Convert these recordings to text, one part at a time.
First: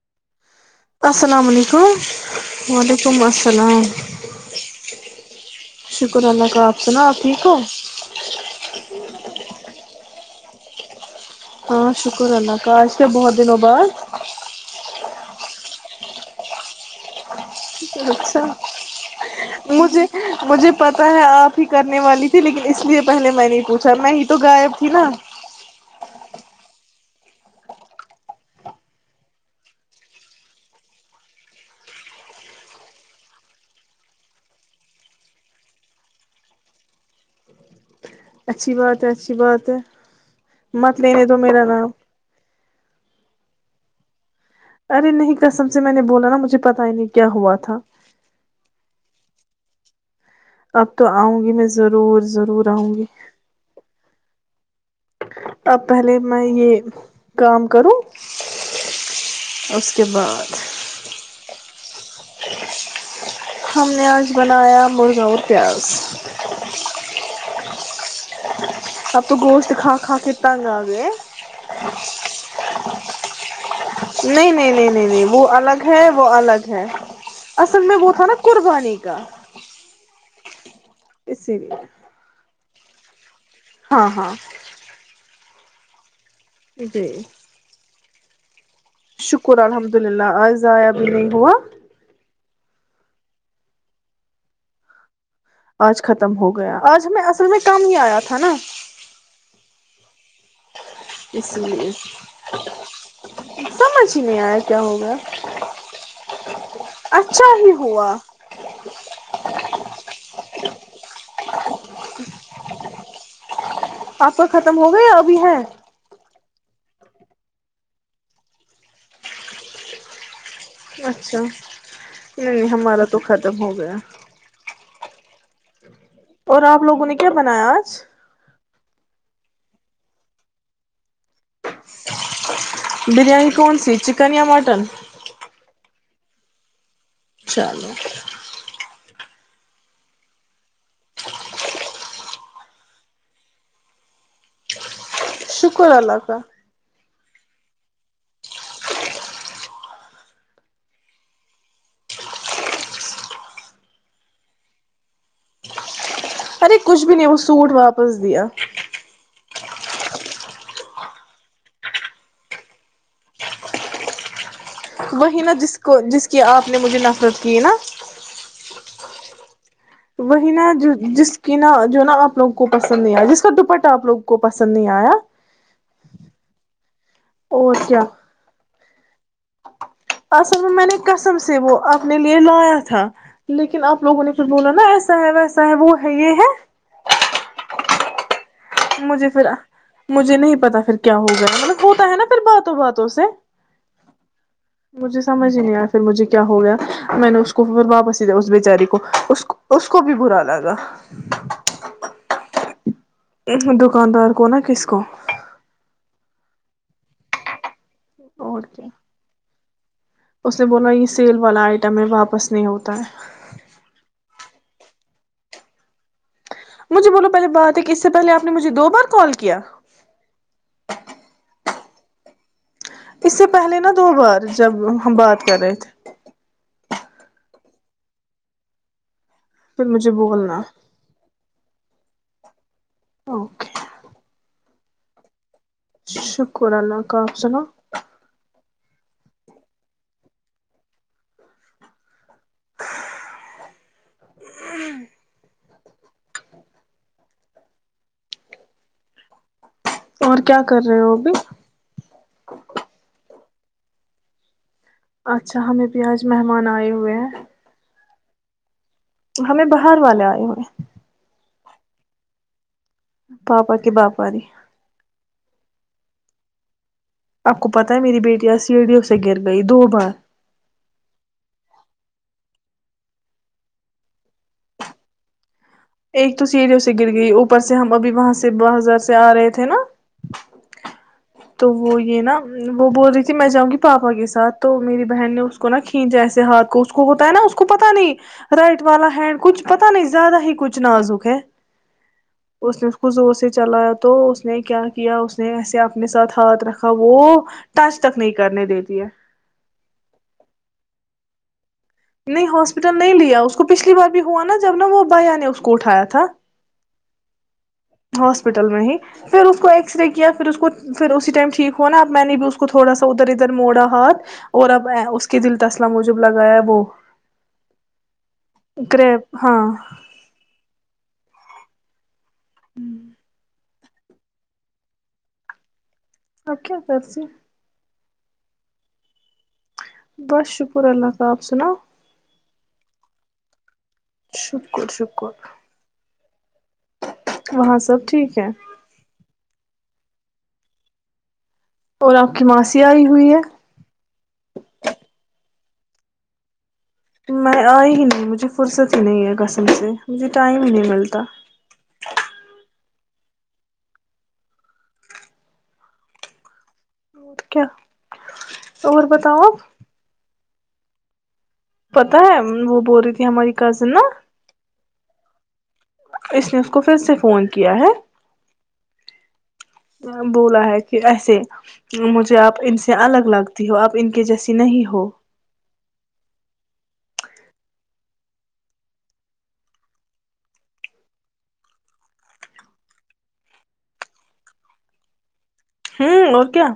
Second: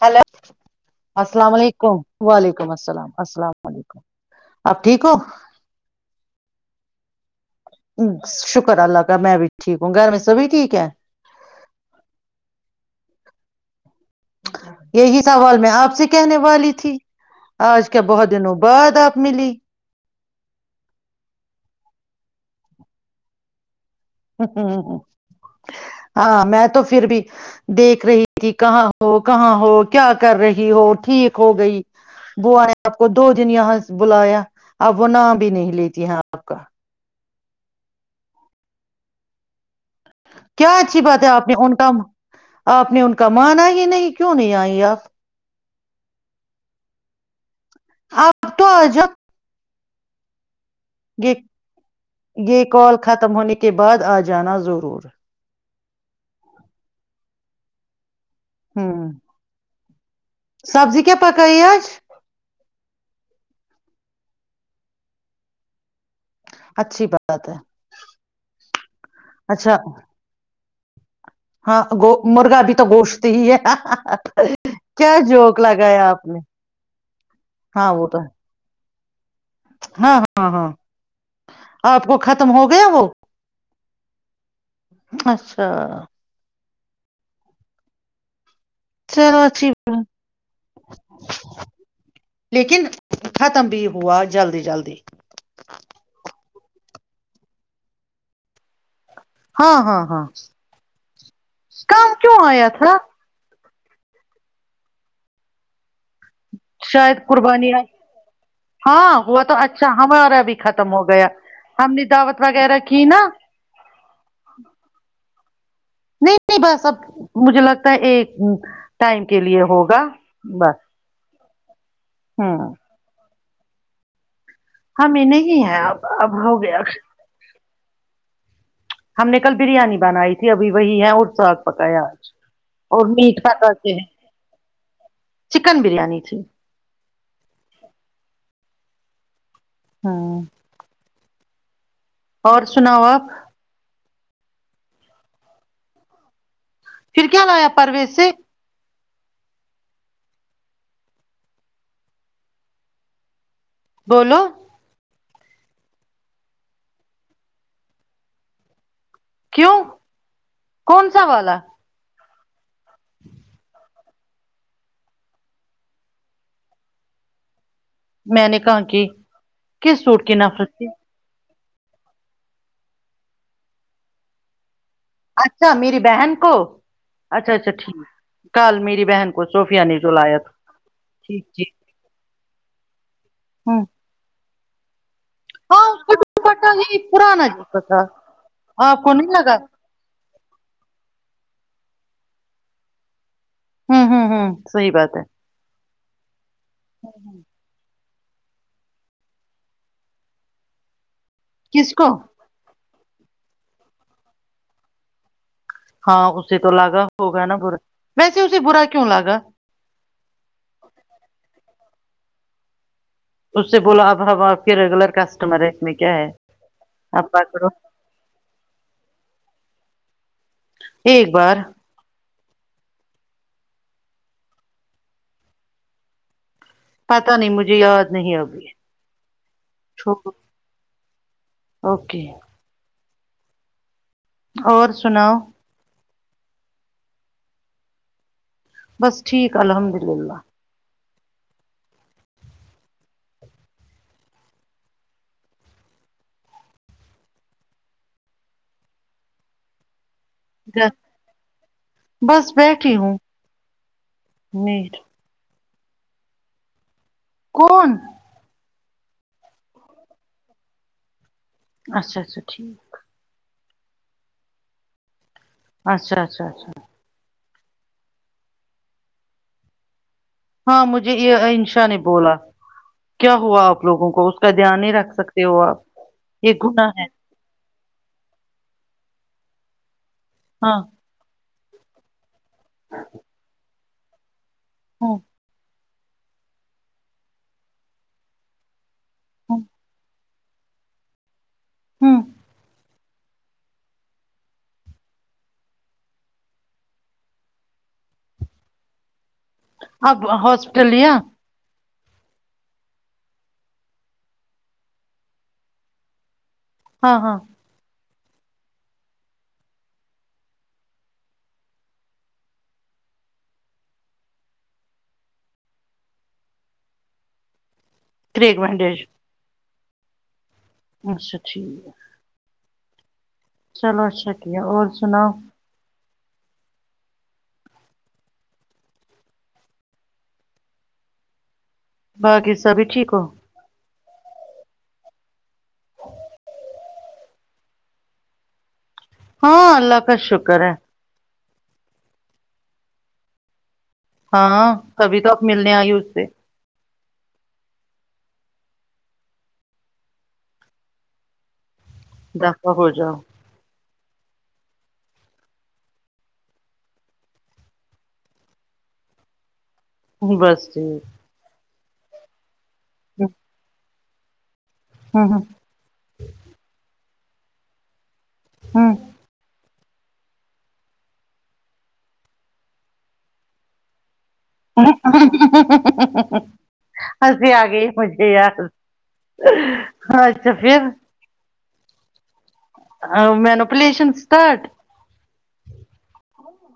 Hello السلام علیکم وعلیکم السلام السلام علیکم آپ ٹھیک ہو سناؤ ٹھیک ہو شکر اللہ کا میں بھی ٹھیک ہوں گھر میں سبھی ٹھیک ہے ہاں شکر اللہ کا آج کے بہت دنوں بعد ا یہی سوال میں آپ سے کہنے والی تھی آج کیا بہت اچھا دنوں بعد آپ ملی مجھے مجھے پتا ہے آپ ہی کرنے والی لیکن اس لیے پلے میں نے پوچ اچھا میں ہی تو غائب تھی نا ہاں میں تو پھر بھی دیکھ رہی تھی کہاں ہو کہاں ہو کیا کر رہی ہو ٹھیک ہو گئی بوو نے آپ کو دو دن یہاں بلایا اب وہ نام بھی نہیں لیتی ہے آپ کا اچھی بات ہے اچھی بات ہے کیا مت اچھی بات لینے ہے دو آپ نے میرا ان نام کا آپ نے ان کا مان ہی نہیں کیوں نہیں آئی آپ ارے نہیں کسم سے میں نے بولا نا مجھے پتا ہی نہیں کیا ہوا تھا آپ تو آ جا اب تو یہ آؤں گی میں ضرور یہ ضرور آؤں کال گی ختم ہونے کے بعد آ جانا ضرور [unintelligible] اب پہلے میں یہ کام کروں ہاں ا [inaudible] سبزی کیا پکائی آج ہم نے آج بنایا مرغہ اور پیاز [unintelligible] اچھی بات ہے [unintelligible] اب تو گوشت اچھا کھا کھا کے تنگ آ گئے ہاں مرغا بھی تو گوشت ہی ہے نہیں نہیں نہیں نہیں کیا نہیں وہ جوک الگ لگایا ہے آپ وہ نے الگ ہے اصل ہاں میں وہ تو تھا نا قربانی [unintelligible] ک [unintelligible] ہاں ہاں ہاں [unintelligible] لیے آپ کو ختم ہوگا [unintelligible] وہ [unintelligible] ہاں ہاں اچھا [unintelligible] جی [unintelligible] چلو شکر اچھی الحمد للہ آ ضائع بھی نہیں ہوا لیکن ختم بھی ہوا جلدی جلدی آج ختم ہو گیا آج ہمیں اصل میں کم ہی آیا تھا نا ہاں ہاں ہاں اس لی کام کیوں آیا تھا [unintelligible] سمجھ ہی نہیں آیا کیا ہوگا [unintelligible] شاید قربانیاں ہاں ہوا تو اچھا ہمار [unintelligible] ختم ہو گیا ہم نے دعوت وغیرہ کی نا [unintelligible] آپ کا ختم ہو گئے یا ابھی ہے [inaudible] نہیں نہیں بس اب مجھے لگتا ہے ایک ٹائم کے لیے ہوگا بس [unintelligible] اچھا [unintelligible] نہیں نہیں ہوں ہمارا تو خرا تب ہو گیا [unintelligible] ہاں میںنے ہی ہے اب ہو اور گیا آپ لوگوں نے کیا بنایا آج ہم نے کل بریانی بنائی تھی ابھی وہی ہے اور ساگ پکایا آج اور میٹ بریانی پکا کون سی کے ہے چکن یا مٹن جی [unintelligible] چلو ہاں [unintelligible] اور سناؤ آپ شکر اللہ کا [unintelligible] پھر کیا لایا پرویز سے بولو [unintelligible] ارے کچھ بھی نہیں وہ سوٹ واپس دیا کیوں کون سا والا [unintelligible] وہی نا جس کو جس کی آپ نے مجھے نفرت کی نا میں نے کہا کہ کس سوٹ کی وہی نفرت نا تھی جو جس کہ نا جو نا آپ لوگ کو پسند نہیں آیا جس کا دپٹ آپ لوگ کو پسند نہیں آیا اچھا میری بہن کو اچھا اچھا اور ٹھیک کیا کل میری بہن کو صوفیہ نے جو لایا تھا ٹھیک ٹھیک پ لایا تھا ہاں لیکن آپ لوگوں نے بولو ن احب و صاحب ہاں وہ ہے یہ ہے ہاں مجھے پھر مجھے نہیں پتا پھر کیا ہوگا مطلب ہوتا ہے نا پھر باتوں باتوں سے ہوں ہوں ہوں صحی بات مجھے ہے سمجھ ہی نہیں آیا مجھے کیا ہو گیا میں نے اس کو پھر واپس اس بچاری کو اس کو بھی برا لگا کس کو دکاندار کو نا کس کو ہاں اسسی تو الگا ہوگا نا برا ویسے اسے اور برا کیا کیوں لگا اس نے بولا یہ سیل والائے ٹیں واپس نہیں ہوتا ہے اس سے بولو اب ہم آپ کے ریگولر کسٹمر ہے اس میں کیا ہے مجھے بولو آپ پہلے کرو بات ہے کہ اس سے پہلے آپ نے مجھے دو بار کال کیا ایک بار اس سے پہلے نا دو بار جب ہم بات کر رہے تھے پتا نہیں مجھے یاد نہیں آگی پھر مجھے بھولنا اوکے اوکے اور سناؤ شکر اللہ کاپ سنا بس ٹھیک الحمد للہ ہ اور کیا کر رہے وہ بھیھی نہیں اچھا ہمیں پ آج مہمان آئے ہوئے ہیں کون ہمیں باہر والے آئے ہوئے اچھا اچھا ٹھیک پاپا کے باپا ج اچھا اچھا اچھا آپ کو پتا ہے میری بیٹی ا سیڑھی اس سے گر گئی دو بار ہاں مجھے انشا نے بولا کیا ہوا آپ لوگوں کو اس کا دھیان نہیں رکھ سکتے ہو آپ ایک ت یہ ا جوو س گناہ ہے گر گئی اوپر سے ہم ابھی وہاں سے ب ہازار سے آ رہے تھے نا ہاں تو وہ یہ نا وہ بول رہی تھی میں جؤں گی پاپا کے ساتھ تو میری ہاں بہن نے اس کو نہ جیسے ہاتھ کو اس کو ہوتا ہے نا اس کو پتا نہیں رائٹ والا ہے ہاں کچھ پتا نہیں زیادہ ہی چنازک ہے ہوں اس نے ک زور سے چلایا تو اس نے کیا کیا اس نے ایسے اپنے ساتھ ہاتھ رکھا وہ ٹچ تک نہیں کرنے دیتی ہے اب ہاسپٹلیا نہیں ہاسپٹل نہیں لیا اس کو پچھلی بار بھی ہوا نا جب نا وہ بیا نے اس کو اٹھایا تھا ہاں ہاں ہاسپٹل میں ہی پھر اس کو ایکس رے کیا پھر اس کو پھر اسی ٹائم ٹھیک ہوا نا اب میں نے بھی اس کو تھوڑا سا ادھر ادھر موڑا ہاتھ اور اب اس کے دل تسلا مجب لگایا وہ کریک بینڈیج گریپ ہاں اچھا ٹھیک ہوں چلو اچھا ھ ہے اور سناؤ آکھیا ت سےے بس شکر اللہ تالی آپ سناو بقی سبھی ٹھیک ہو شکر شکر وہاں سب ٹھیک ہے ہاں اللہ کا شکر ہے اور آپ کی ماسی آئی ہوئی ہے ہاں کبھی تو اپ ملنے آگئے اس سے میں آئی ہی نہیں مجھے فرصت ہی نہیں ہے کسم سے مجھے ٹائم ہی نہیں ملتا ا جاؤ اور بتاؤا بس ٹھیک پتا ہے وہ بول رہی تھی ہماری کزن نا ہاں ہاں اس نے اس کو پھر سے فون کیا ہے ہوں بولا ہے کہ ایسے مجھے آپ ان سے الگ لگتی ہو آپ کے جیسی نہیں ہو [inaudible] اسے آ گئی مجھے یار اچھا پھر مینپلیشن اسٹارٹ ہ اور کیا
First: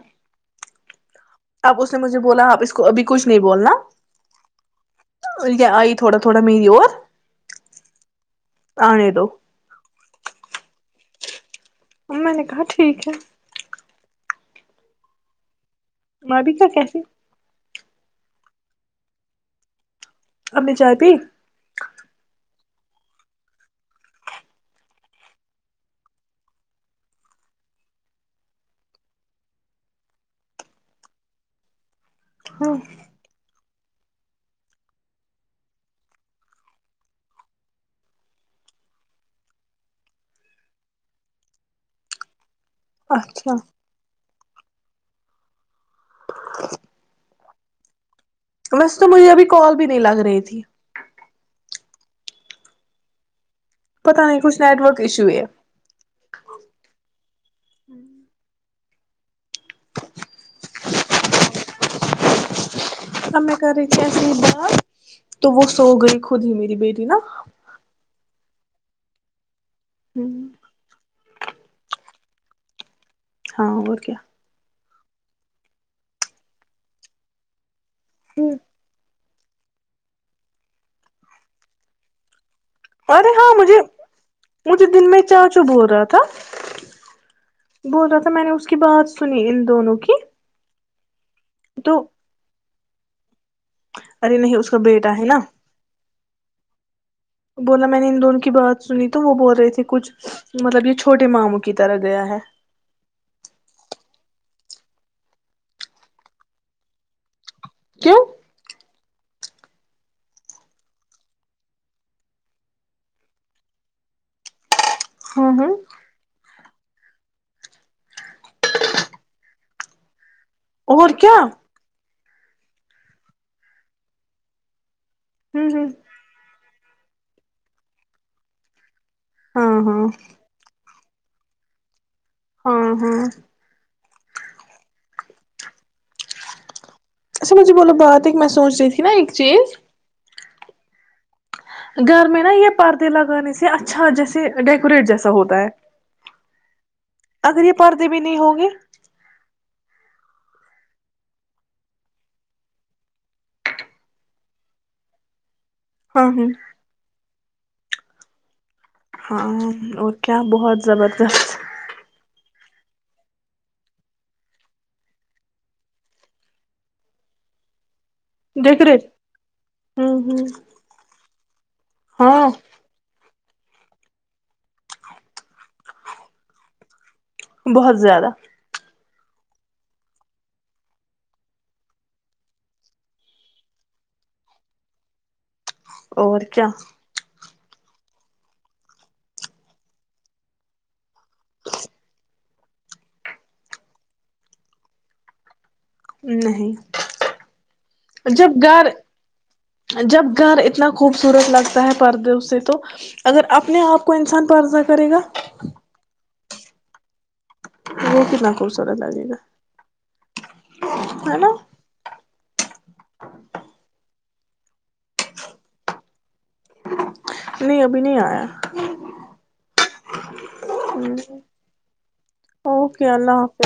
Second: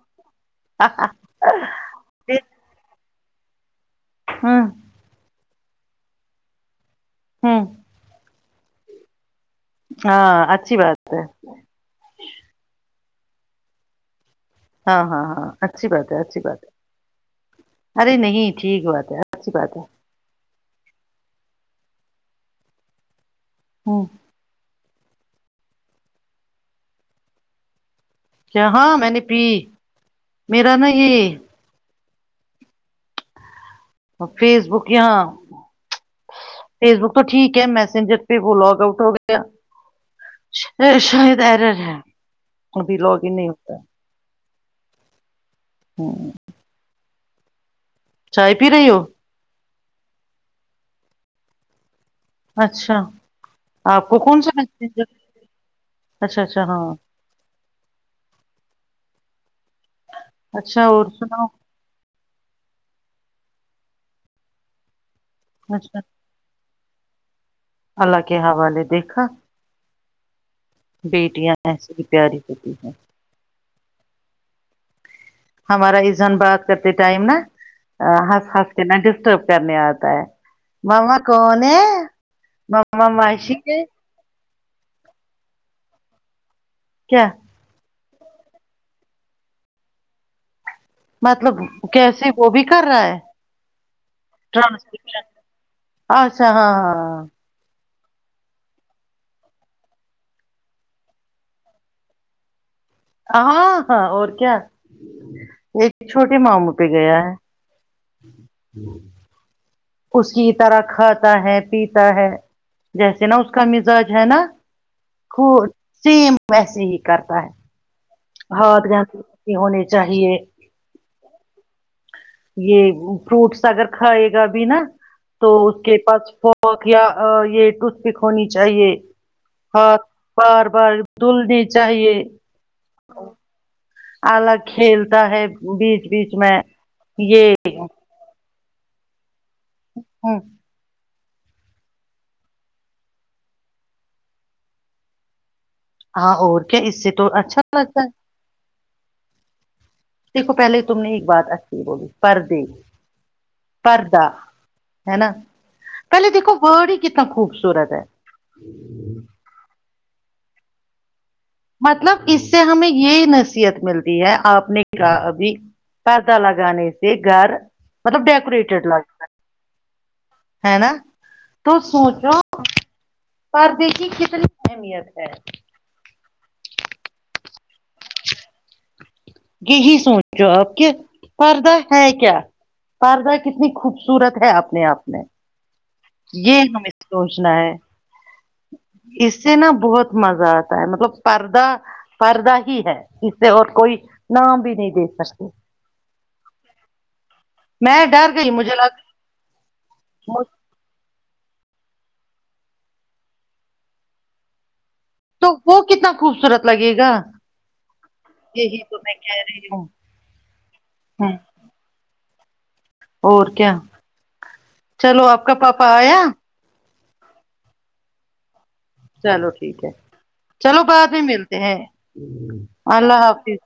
آپ اس نے مجھے بولا آپ اس کو ابھی کچھ نہیں بولنا ہاں آئی تھوڑا تھوڑا میری اور ہوں آنے دو ہاں اچھی بات ہے میں نے کہا ٹھیک ہے ہاں ہاں ہاں اچھی بات ہے اچھی میں بھی بات کیا ہے کہتی ارے نہیں ٹھیک بات ہے اچھی بات ہے آ نے چاہب ہ اچ ہاں میں نے پی میرا نا یہ ہاں فیس بک یہاں فیس بک تو ٹھیک ہے میسینجر پہ وہ لاگ آؤٹ ہو گیا شاید ارر ہے ا بھی لوگ ہی نہیں اچھا ہوتا ہوں [inaudible] چائے پی رہی میںس ہو تو مجھے ابھی کال نہیں لگ رہی تھی اچھا آپ کو پتا نہیں کون سا کچھ نیٹ ورک ایشو ہے اچھا اچھا ہاں اچھا اور سناؤ ہمم کر کیا س با تو وہ سو اچھا گئی خود ہی میری بیٹی ت نا اللہ کے حوالے دیکھا بیٹیاں ای پیاری ہوتی ہے ہاں اور کیا ہمارا ازن بات کرتے ٹائم نا حس خس کے ن ڈسٹرب کرنے آتا ہے ما کون ہے [unintelligible] مما ارے معاش ہاں کے مجھے [unintelligible] مجھے دن میں چا چو ب ہوول رہا تھا کیا بول رہا تھا میں نے اس کی بات سنی ان دونوں کی [unintelligible] مطلب تو کیسے وہ بھی کر رہا ہے [unintelligible] ارے نہیں اس کا بیٹا ہے ٹرانسلیشن نا اچھا ہاں ہاں ہاں [unintelligible] بولا میں نے ان دونوں کی بات سنی تو وہ بول رہے تھے کچھ مطلب یہ چھوٹے ماموں کی طرح گیا ہے [unintelligible] ہاں ہاں اور کیا ایک چھوٹے ماموں پہ گیا ہے کیوں ہوں [unintelligible] اس کی طرح کھاتا ہے پیتا ہے جیسے نا اس کا مزاج ہے نا خ ہاں ہاں سیم [unintelligible] ویسے ہی کرتا ہے [unintelligible] ہاد جے ہونے چاہیے اور کیا؟ [unintelligible] یہ فروٹس اگر کھائے گا بھی نا تو ہ اس ہ کے پاس ف یہ ٹوتھ پک ہونی چاہیے [unintelligible] ہاں بار بار [unintelligible] دل نہیں چاہیے ہاں ہاں الگ کھیلتا ہے بیچ اس بیچ میں یہ اچھا مجھے بولو [unintelligible] بات ایک میں سوچ رہی تھی نا ایک چیز [unintelligible] ہ [unintelligible] گھر میں نا یہ پردے لگانے سے اچھا جیسے ڈیکوریٹ جیسا ہوتا ہے ہاں اور کیا اس سے تو اچھا اگر یہ لگتا ہے پردے بھی نہیں ہوں گے دیکھو پہلے تم نے ایک بات اچھی بولی پردے پردہ ہے نا پہلے ہاں ہ دیکو برڈ ہی کتنا خوبص سورت ہے [unintelligible] ہاں اور کیا بہت زبردست [unintelligible] مطلب اس سے ہمیں یہی نصیحت ملتی ہے آپ نےبھی پدہ لگانے سے گھر ملب ڈیکیٹ لگ ڈیکوریٹ ہ ہ ہے نا تو سوچو ہاں [unintelligible] پر دیکھی کتنی اہمیت ہے [unintelligible] بہت زیادہ [unintelligible] یہی سوچ جوو آپ کہ پردہ ہے کیا پردہ کتنی خوبصورت ہے اپنے آپ میں اور یہ کیا ہمیں سوچنا ہے اس سے نا بہت مزہ آتا ہے مطلب پرد پرد ہے اسے اور کوئی نام بھی نہیں دے سکتی نہیں میں ڈر جب گئی مجھے گھر لگ جب گھر اتنا خوب سورت لگتا ہے پردے اس سے تو اگر اپنے آپ کو انسان پردہ کرے گا تو وہ کتنا خوبصورت لگے گا وہ کتنا یہی تو خوبصورت میں لگے کہہ گا رہی ہوں ہے ہوں نا اور کیا چلو آپ کا پاپا آیا نہیں ابھی نہیں آیا چلو ٹھیک ہے چلو بعد میں ملتے ہیں اللہ حافظ